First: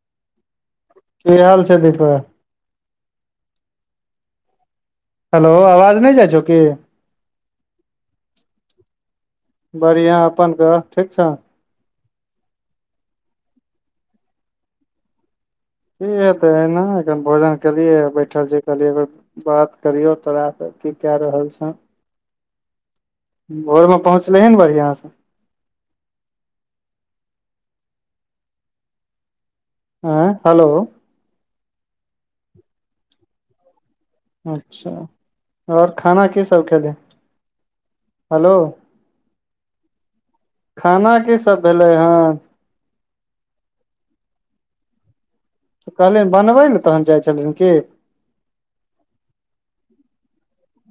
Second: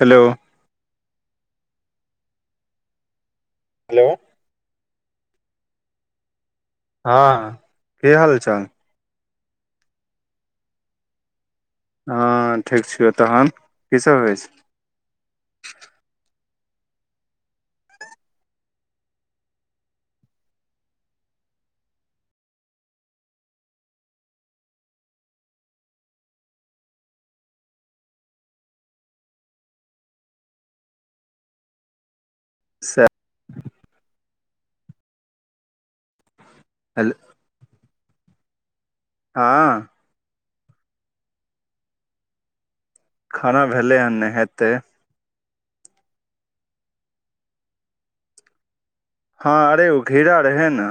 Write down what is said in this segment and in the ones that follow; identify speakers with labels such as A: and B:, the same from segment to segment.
A: Hello.
B: की हाल छै दीपा।
A: हेलो।
B: हेलो आवाज नइ जाइ छौ की
A: हँ की हाल चाल
B: बड़ियाँ अपन कह ठीक छ
A: हँ ठीक छियौ तहन की सभ होइ छै।
B: की हेतै एहिना एखैन भोजन केलियै बैठल छी कहलिय बात करियौ तोरा स की कए रहल छ भोर में पहुँचली बढ़िआ सँ आइ हेलो
A: [unintelligible]
B: अच्छा और खाना की सब खेली
A: हेल-
B: [inaudible] हेलो।
A: हँ
B: खाना की सब भेलै हन।
A: खाना भेलै हन नै हेते।
B: कहलियन बनबै लऽ तहन जाइ छल ही हिन की
A: हँ अरे ओ घिरा रहै न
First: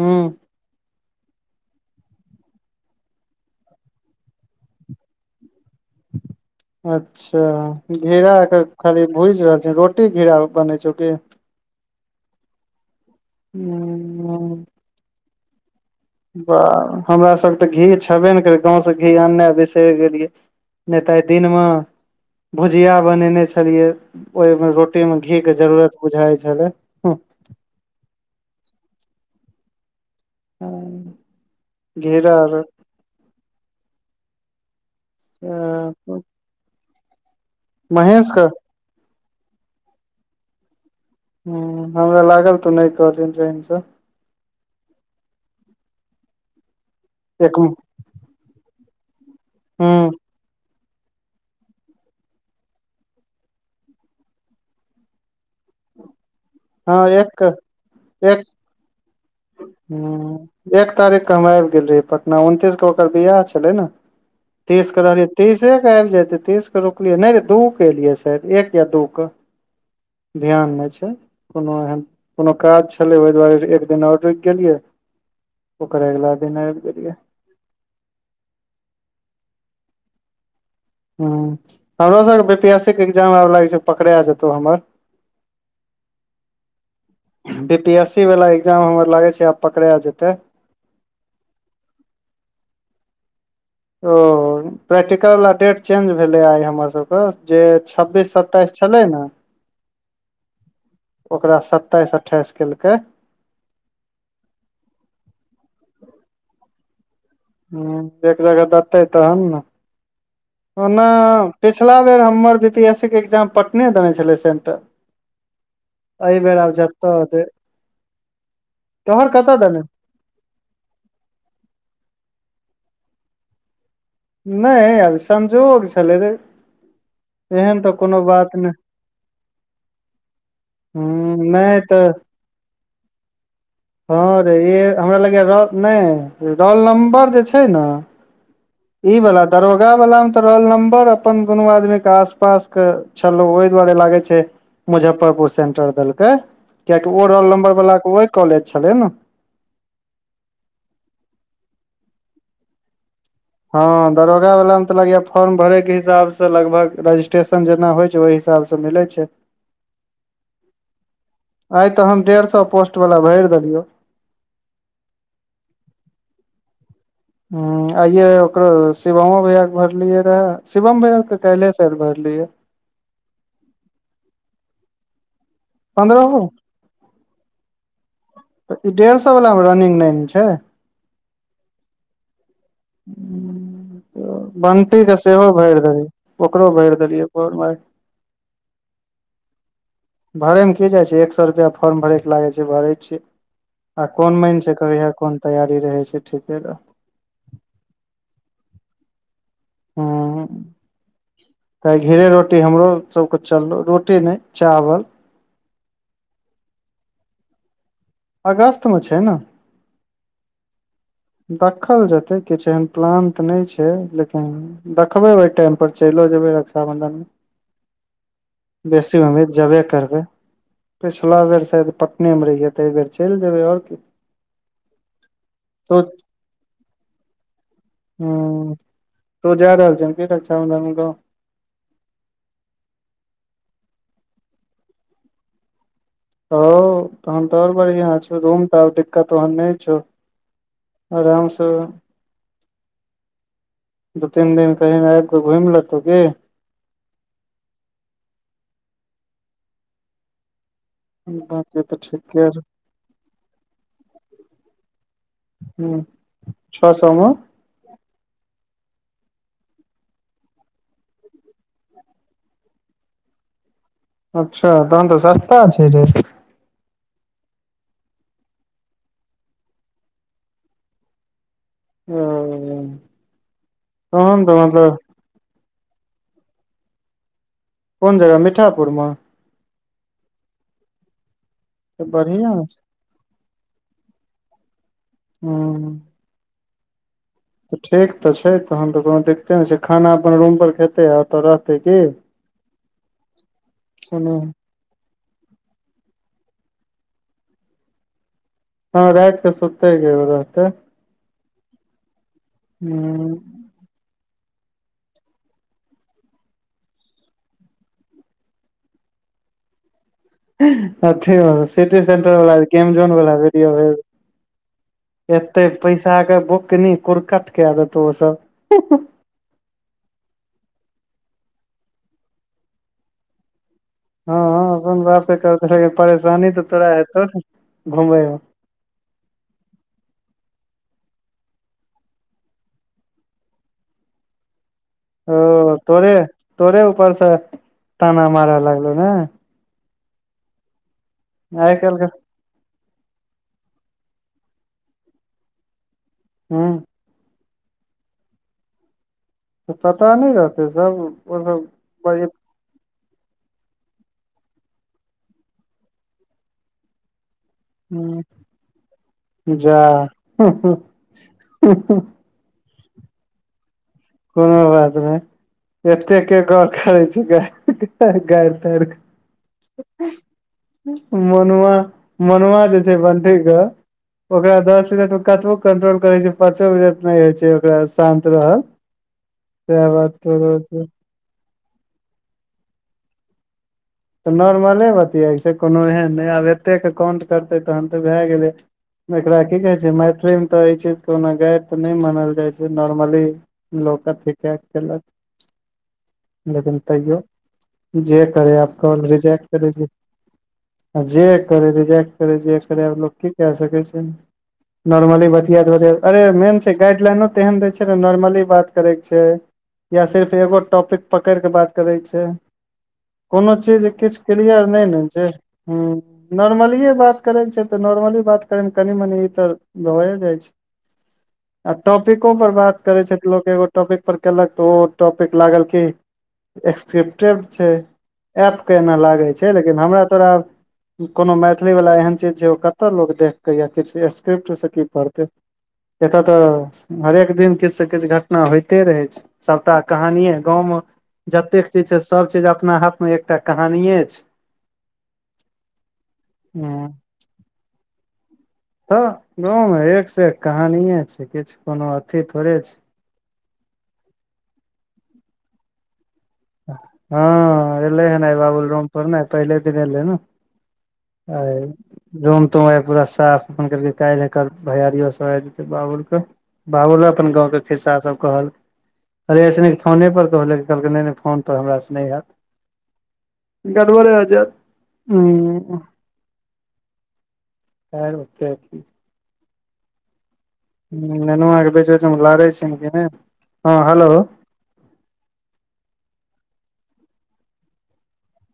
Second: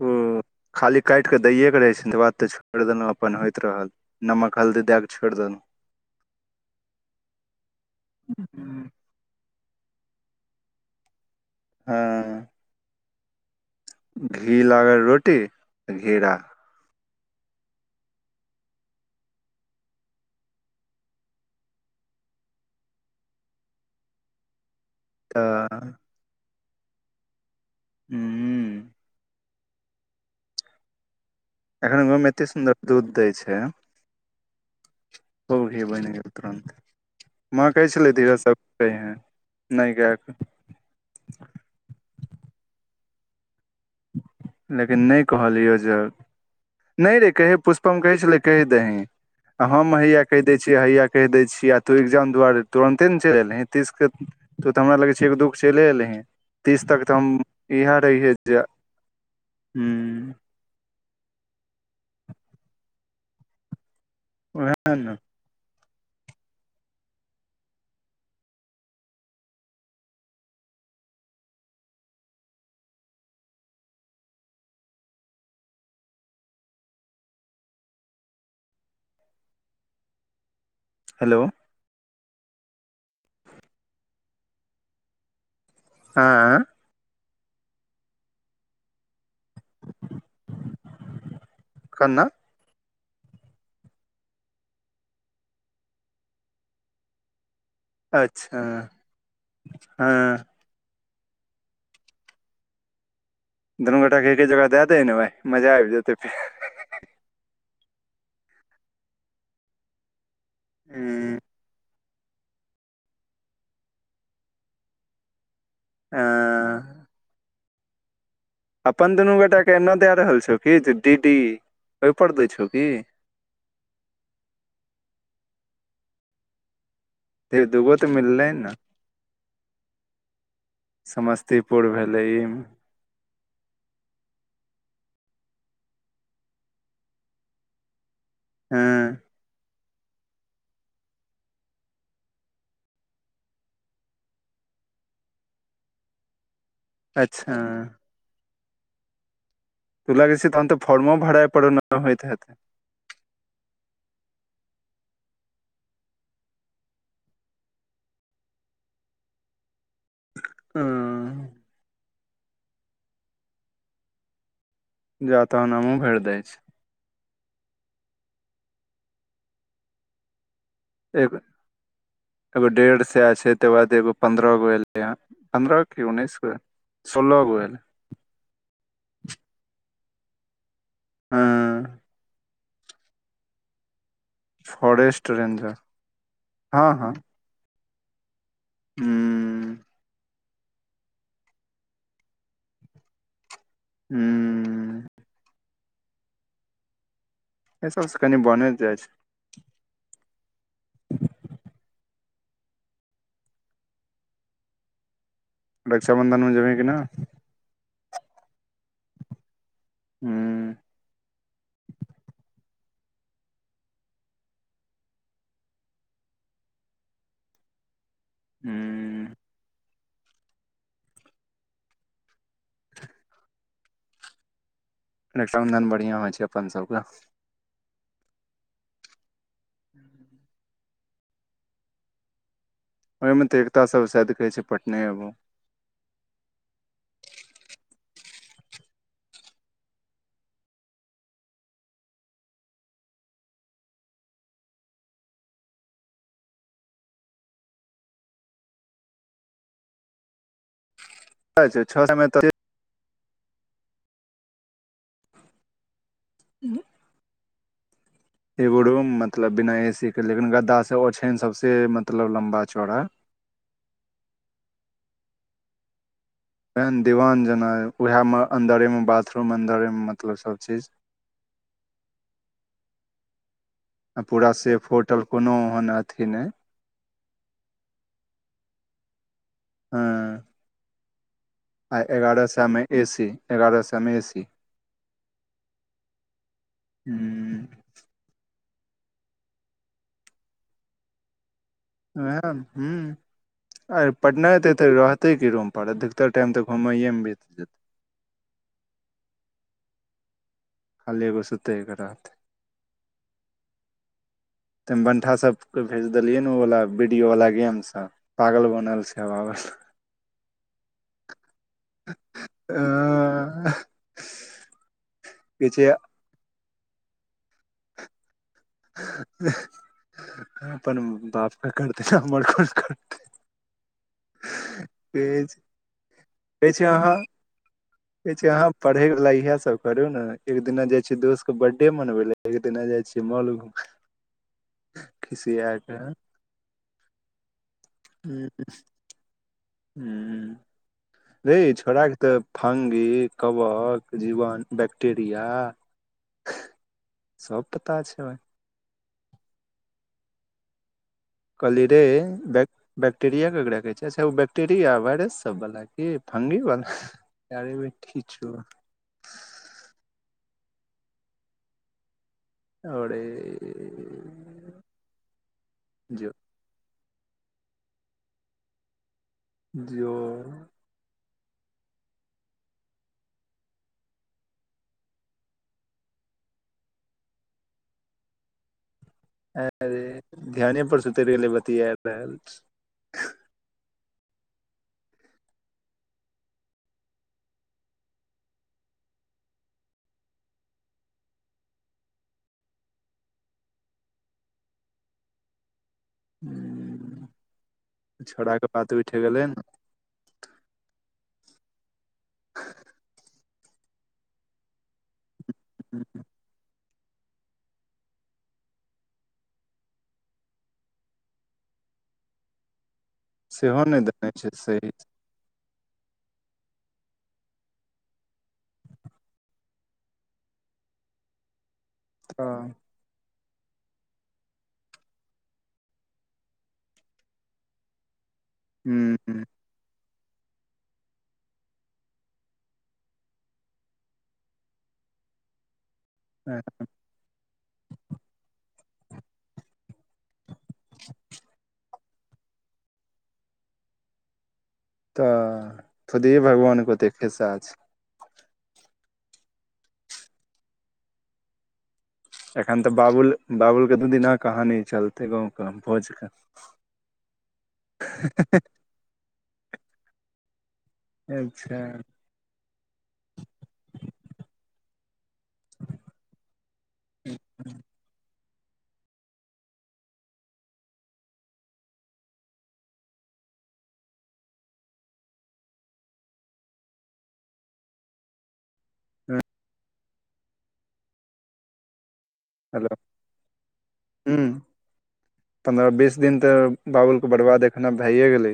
B: हू
A: खाली काइट कऽ दैए कऽ रहै छै तै बाद तऽ छोड़ देलो अपन होइत रहल नमक हल्दी दै कऽ छोड़ दैनु
B: अच्छा घिरा
A: देलहुँ
B: खाली भुज रहल छै रोटी घिरा बनै छै कि
A: हँ
B: [unintelligible]
A: घी लागल रोटी घेरा
B: बाह हमरा सब तऽ घी छेबे नै करै गाँव स घी अननाइ बिसैर गेलियै नै तऽ आ दिन म [inaudible] भुजिया बनेने छलियै ओइ म रोटी रोटी में घी कऽ
A: तऽ
B: जरूरत बुझाय छलै
A: [unintelligible]
B: [unintelligible]
A: एखन गाँव में
B: घेरा
A: एते
B: आर
A: सुंदर दूध देय छै [inaudible] खुब घी बैन गेल तुरन्त [inaudible] माँ कहै छलै
B: महेश
A: धीरज
B: के
A: सब [unintelligible] नै गय कऽ
B: हु हमरा लागल तू नै कहली जाइन स
A: लेकिन नै कहलियौ जे [inaudible] नै रे कहे
B: एक ह
A: पुष्पम कहै छलै कैह दहीं [inaudible] हम हया
B: हँ
A: कहि दै छियै हैया कहि दै छिय आ तू एग्जाम दुआरे तुरन्ते न चैल ऐलही तीस कऽ तू तऽ हमरा लगै छै एक दू कऽ चैल ऐलही तीस तक तऽ हम
B: एक
A: इएह रहिये
B: [unintelligible] एक तारीख कऽ हम आइब गेल रहिय पटना उनतीस कऽ ओकर बियाह छले न [inaudible] तीस
A: वएह
B: कऽ
A: ने
B: रहलै तीसे कऽ आइब जेतै तीस कऽ रुकलियै नै रे दू कऽ एलियै साइद एक या दू कऽ ध्यान नै छै कोनो एहन कोनो काज छलै ओइ दुआरे एक दिन और रुकि गेलियै ओकर अगिला दिन आइब गेलियै हु
A: हेलो
B: हमरो सब कऽ बी पी एस सी कऽ एग्जाम आब लागै छै पकड़ा जेतौ हमर
A: [unintelligible]
B: बी पी एस सी वाला एग्जाम हमर लागे छै आब पकड़ा जेते
A: कऽ ना
B: ओ प्रैक्टिकल वला डेट चेंज भेलै आइ हमर सभ कऽ जे छब्बीस
A: अच्छा
B: सताइस छलै न [inaudible]
A: हँ
B: ओकरा सत्ताइस अट्ठाइस केलकै
A: दुनू गोटाे के एके जगह दए देै ने भाय मजा आबि जेतै फेर
B: ह एक जगह देतै तहन ने ओना
A: हूं
B: पिछला बेर हमर बी पी एस ए्जाम पटने देने छलै सेंटर एहि बेर आब
A: अं
B: जेते दै
A: अपन दुनू गोटा के
B: देने
A: एन्ना दए रहल छौ कि जे डी डी ओहिपर दै छौ कि
B: नय संजोक छलले रे,
A: हे
B: एहन तऽ
A: दूगो
B: कोनो
A: मिललै
B: बात
A: ने
B: नय हु नै
A: समस्तीपुर
B: तऽ
A: भेलै ई
B: हँ रे ई हमरा लगय र नय रोल नम्बर जे छै ने
A: हँ
B: ईवला दरो दरोगा वला मे तऽ रोल नम्बर अपन दुनू आदमी के आस पास क छलो ओहि दुआरे लागे छै मुजफ्फरपुर सेन्टर देलकै कियकि ओ रोल
A: अच्छा
B: नम्बर बलाके ओहि कॉलेज छलै ने
A: तू लागै छै तहन तऽ फर्मो भाड़ा पड़ न होइत हेतै
B: हँ दरोगा वाला मे तऽ लगय फॉर्म भरे के हिसाब से लगभग रजिस्ट्रेशन जेना होइ छै ओहि हिसाब सँ मिलै छै
A: ह
B: आइ तऽ हम डेढ़ शो पोस्ट बला भरि देलियौ
A: जा तहन हामु भैर दै छैय
B: ह आइे ओकरो शिवमो भैयाक भरलियै रहे शिवम भैया
A: एगो
B: के काल्हि सायद भरलियै
A: एगो डेढ़ से आ छै त बाद एगो पंन्द्रह गो एलै ह पंन्द्रह की उन्नैस
B: पन्द्रहो
A: गो सोल्ह गो एल
B: तऽ ई डेढ़ सए वला मे रनिंग नै न छै
A: हँ।
B: बन्टी के
A: फॉरेस्ट
B: सेहो
A: रेंजर
B: भरि देलियै ओकरो
A: हँ
B: भरि देलियै भोर म आई
A: हु
B: भरे मे की जाइ छै एक सए रुपआ फोर्म भरे के लागे छै भरै छीियै आ कोन मानन छै
A: हूँ
B: कहिया कोन तैयारी रहै छै ठीके लऽ
A: ए सब से कनि बन जाइ छै
B: हम्म तऽ घिरा रोटी हमरो सबके चललौ रोटी नय चावल
A: रक्षाबन्धन मे जेबै कि न
B: अगस्त मे छै न
A: हू।
B: देखल जेतै किछु एहन प्लान तऽ नय छै लेकिन देखबै ओहि टाइम परर चलिो जेयबै रक्षााबंधन मे बेसी
A: हूँ
B: उम्मीद जेबे करबै पिछला बेर शायद पटने मे रहि य तऽ एहि बेर चलि जेबै आओर कि
A: रक्षाबंधन बढ़िआँ होइ छै अपन सबके
B: ह तो जा रहल छ हम कह रहल [unintelligible] गव।
A: ओहिमे तऽ एकताास सभ शायद कहैत छै पटने अबू
B: ह तहन तो ओर बढ़ छौ रूम त दिक्कतन नय छौ, आरामसँ दू तीन दिन कही आब कऽ घुमि लेतौ की ब तऽ
A: छओ सए मे
B: ठीके
A: तऽ
B: रह ह छओ सएमे
A: एगो रूम मतलब बिना ए सी के लेकिन गद्दा से ओछन सबसे मतलब लम्बा चौड़ा
B: अच्छा तहन तऽ सस्ता छै रेट
A: एहन दीवान जेना ओएह मे अन्दरेमे बाथरूम अन्दरेमे मतलब सब चीज,
B: ह।
A: पूरा सेफ होटल कोनो ओहन अथी नहि
B: कोन जगह मीठापुर मे,
A: हँ। आ
B: त
A: एगारह
B: बढ़िया हूं
A: सए मे ए सी एगारह सए मे ए सी
B: हू।
A: हू
B: ठीक तऽ छै तहन तऽ कोनो दिक्ते नहि छै खाना अपन रूम पर खेते आ की
A: ह ह अरे
B: कोनो
A: पटनात तऽ रहतै कि रूम पड़त अधिकतर टाइम तऽ घुमयएमे बीत जेतै
B: हँ राइतकसुतेेलै रहतै
A: खालि एगोसुतै ले रहतै
B: हू
A: त बंठा सब के भेज देलियै ने ओ वालला वीडियो वाला गेम सब पागल बनल छै पागल
B: अथे ब सिटी सेंटर वाल गेम जोन वालडियो
A: कहै
B: एते
A: छै
B: पैसा के कनी कुर कट क कैदेतौओतय
A: अपन बापके करतै हमर कि करतै
B: हँ ह अपन बापे करत
A: कहै
B: लेकिन परेशानी तऽ
A: छै
B: तोरा
A: अहाँ
B: हेतौ ने
A: कहै
B: घुमैमे
A: छै अहाँ पढ़े वाला इएहे सब करे ने एक दिना जाये दोस्त के बर्थडे मनवे ले एक दिना जाय छीे मॉल ह
B: ओ तोरे तोरे ऊपर से ताना मारय लगलो ने
A: ह अ
B: आइ काल्हि
A: छोड़ाफके तऽ फगी कबक जीवन बैक्टेरिया
B: हँ
A: सप पता छै
B: तऽ पता नहि रहतै सब ओ सब
A: कलीरे
B: बड़े
A: बक बैक्टेरिया केकरा कहै छै अच्छा ओ बै्टेरिया वायरस सब बाला क फगी वलाा अरैबेबेटि
B: हूँ
A: चोद
B: जा
A: आओरे
B: कोनो बात नहि एत के गप करै छी गारि तार क
A: दिओ
B: मनुआ जे छै बन्ठीक क ओकरा दस मिनट में कतबो कंट्रोल करे छै पाँचो मिनट नहि होय छै ओकरा शान्त रहल सएह बात
A: अरे
B: तोरो
A: ध्यान
B: छै
A: पर सुतरि गेले बति आ रहल
B: तऽ नॉर्मले बतियाय छै कोनो एहन नहि आब एतेकके काउंट करतै तखन तऽ भए गेलै एकरा की कहै छै मैथिलीमे तऽ ई चीज कोनो गायर तऽ नहि मानल जाइ छै नॉर्मली लोक [unintelligible] लेकिन तैयो
A: हूँ
B: [inaudible] जे करे
A: छौड़ा के
B: अब
A: बात उठि गेलै ने
B: [inaudible] आब जे करै रिजेक्ट करै जे करै आब लोक केँ सकै छै [inaudible] नॉर्मल बतियाइत बतियाइत अरे
A: हम्म,
B: मेन छै गाइड लाइनो तेहन दै छै नॉर्मली बात करै कऽ छै या सिर्फ एगो टॉपिक पकैड़क बात करै छै [inaudible] कोनो
A: सेहो नहि देने छै
B: [unintelligible] नै
A: सही
B: न जे हु नॉर्मलि बात करैके छै तऽ नॉर्मली बात करै म तऽ कनि मनि ई तऽ भए जाइ छै [inaudible] आ टॉपिको पर
A: तऽ
B: बात करै छै तऽ लोक एगो टॉपिक पर केलक तऽ ओ टॉपिक लागल की एक्क्रिप्टेड छै ऐप कऽ एना लागै
A: हूँ
B: छै लेकिन हमरा तोरा आब कोनो मैथिली वला एहन चीज जे ओ कतय लोक देख कऽ या किछ स्क्रिप्टसँ की पढ़तै एत तऽ हरेक दिन किछ स किछ घटना होइते रहै छै सबटा कहानियए गाँव में जतेक चीज छै सब चीज अपना हाथ में एकटा कहानिये छै
A: तऽ खुद ही भगवान
B: ह
A: कऽ ओते खिस्सा छै
B: तऽ गाँव म एक से एक कहानिये छै किछ कोनो अथी थोड़े छै
A: एखन तऽ बाबुल बाबुल केँ दू दिना कहानी चलते गाँव कऽ भोज कऽ
B: हँ एलै हन आए बाबुल रूम पर नै पहिले दिन एयलै न आय
A: अच्छा
B: रूम तूम पूरा साफ अखन कहलकै काइल एकर भैयारियो सब आब जेतै बाबुल कऽ बाबुल अपन गाँव कऽ खिस्सा सभ कहल [inaudible] अरे अय स नीक फोने पर कह ले कहलकै नै नै फ फोन पर हमरा स नै हैत गड़बड़े जैत [unintelligible] [unintelligible]
A: [unintelligible]
B: ननुआ कें बेच बेच म लारै छै
A: [unintelligible] पंन्द्रह बीस दिन तऽ बाबुल कऽ बड़बाद अखन आब भैए गेले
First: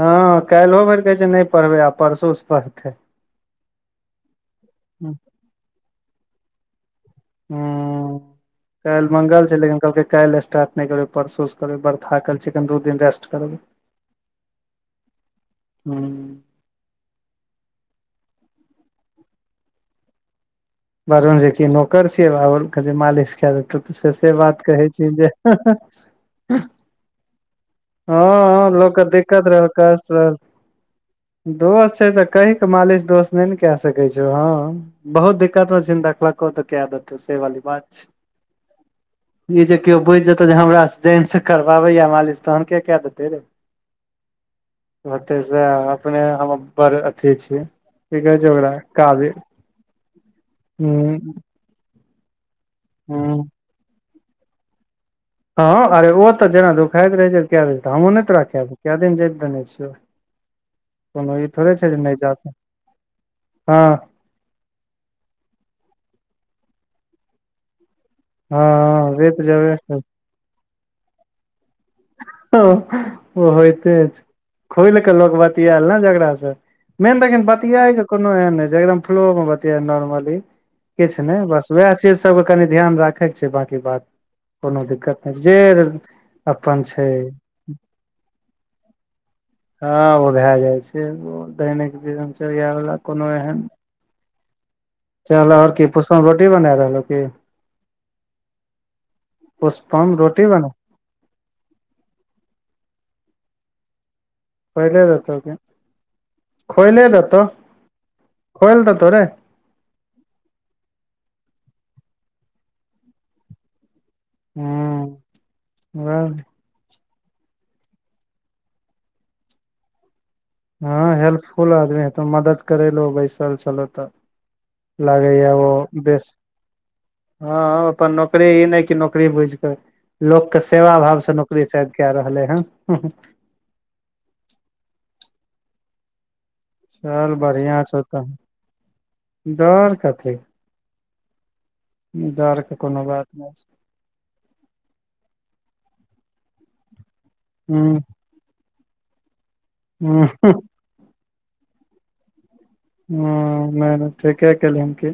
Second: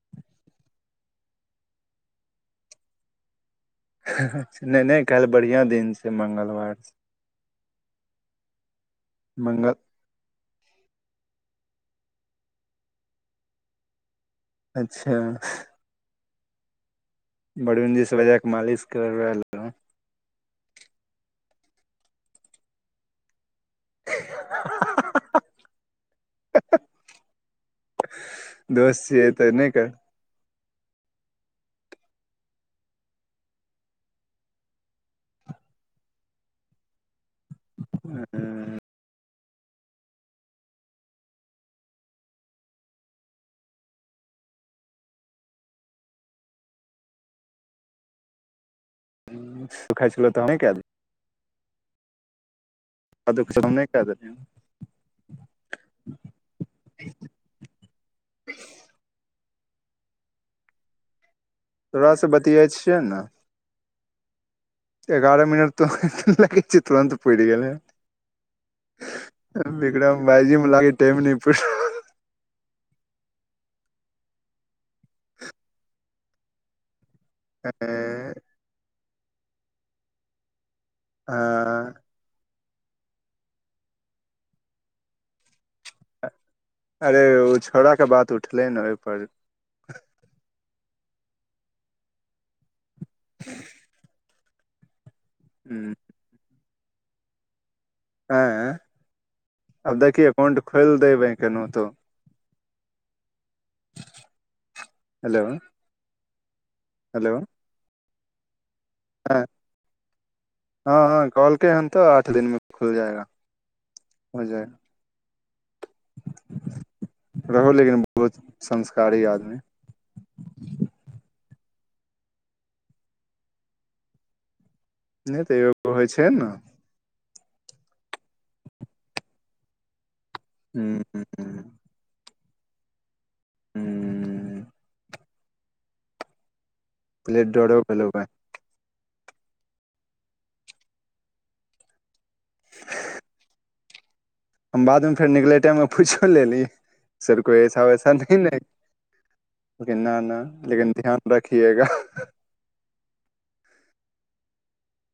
B: हँ काइलो भैर कहै छै नै पढ़बै आ परसो स पढ़तै
A: [unintelligible] नै नै काइल बढ़िआँ दिन छै मगंलवार छै
B: हु [inaudible] काइल मंगल छै लेकिन कहलकै काइल स्टार्ट नै करबै परसू स करबै बर थाकल छी एखन दू दिन रेस्ट करबै
A: अच्छ
B: [unintelligible]
A: बरूनजी स बजा कऽ मालिश करबै लियो
B: बरूनजी कि नौकर छियै बाबूल कऽ मालिश कै देतो से से बात कहै छी जे [unintelligible] हऽ हऽ लोक कऽ
A: दोस्त छियै तऽ
B: दिक्कत रहल
A: नहि कर
B: कष्ट रहल दोस छै तऽ कहि कऽ मालिश दोस नै न कै सकै छौ हऽ बहुत दिक्कत कऽ तऽ छिहिन देखलको तऽ कै दतौ से वाली बात
A: [unintelligible]
B: [inaudible] ई जे केओ बुझि जेतौ जे हमरा जाइनस करवाबै यऽ मालिश तहन केँ कै देतै रे ओतै से अपने हम बड़ अथी छी कि कहै छै ओकरा
A: [unintelligible]
B: हु
A: [unintelligible]
B: हँ अरे ओ तऽ जेना दुखायत रहै छै कए बैर तऽ हमहुँ नहि तोरा जैंत दै छियौ कै दिन जैंत दै छियै कोनो ई थोड़े छै जे
A: तोरा
B: नै
A: से
B: जात
A: बतियाइ छियै ने
B: हँ
A: एगारह मिनट तऽ लगै छै तुरत पैड़ि गेले
B: हँ वोत जबै
A: विक्रम भाईजी मे लागे टाइम न पर
B: त ओ होते अछ खोल केऽ लोक बतियाल ने जकड़ास से मेन देख बतिया के कोनो एन फ्लो मे बतियाय निर्मली किछ ने बस
A: हँ
B: से सबके कनि ध्यान राखेके छै बकी बात कोनो दिक्कत नय जे अपन छै
A: अरे ओ छौड़ा के बात उठलै ने ओहिप
B: हँ ओ भए जाइ छै दैनिक नचर्यवला कोनो एहन चल और की पसन
A: हूँ
B: पुष्पा बॉडी बना रहलौ की
A: हँ आब
B: पुष्पम
A: देख की
B: रोटी
A: एकाउंट
B: बना
A: खोल देबैं केनथो
B: खोले देतौ
A: हेलो
B: कि खोयले
A: हेलो
B: देतौ खोइल देतौ रे
A: हँ हँ कलके हन तऽ आठ दिन मे खुल जाएगा होजाए
B: हूँ वैह
A: [unintelligible] रहो लेकिन बहुत संस्कारी आदमी
B: हँ हेल्पफुल आदमी हेतो मदद करैेलहो बैसल छलहो तऽ
A: नहि
B: लागैएा
A: तऽ
B: ओ
A: एगो होइ
B: बेस
A: छै ने
B: हँ अपन नौकरी ई नय कि नौकरी बुझिके लोकके सेवा भाव से न [unintelligible] कए रहले है
A: हूँ
B: चल
A: पहिले डरो
B: बढ़िआं छ
A: भेलौ
B: त
A: भाय
B: डर कथी डरके कोनो बात नय छै
A: हम बाद में फेर निकले टाइम मे पुछो लेली सर कोइ ऐसा
B: हूँ
A: वैसा नै [unintelligible] न
B: हूँ
A: न लेकिन ध्यान रखिएगा
B: ह नै ने ठीके केलियन की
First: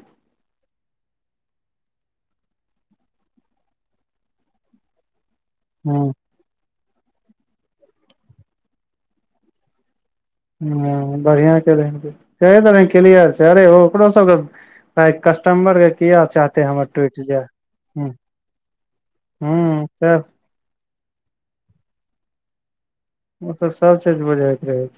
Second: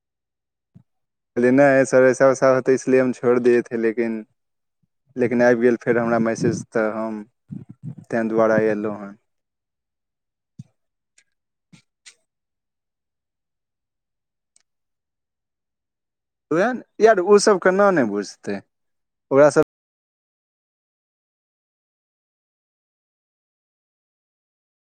A: कहले नय सर ऐसा वसा हो त इसलि हम छोड़ दएथे लेकिन लेकिन आबि गेल फेर
B: हूँ
A: हमरा मैसेज तऽ हम तैहि दुआरे एलहुँ ह
B: ह बढ़िआ केले केलियर से अरे ओकरो सब कस्टमर है किया चाहते
A: उएह
B: हमर
A: यार
B: टुटि जाय
A: ओसभके न ने
B: ह
A: बुझतै ओकरा
B: हु त ओ तऽ सबचीज बुझैके रहै छै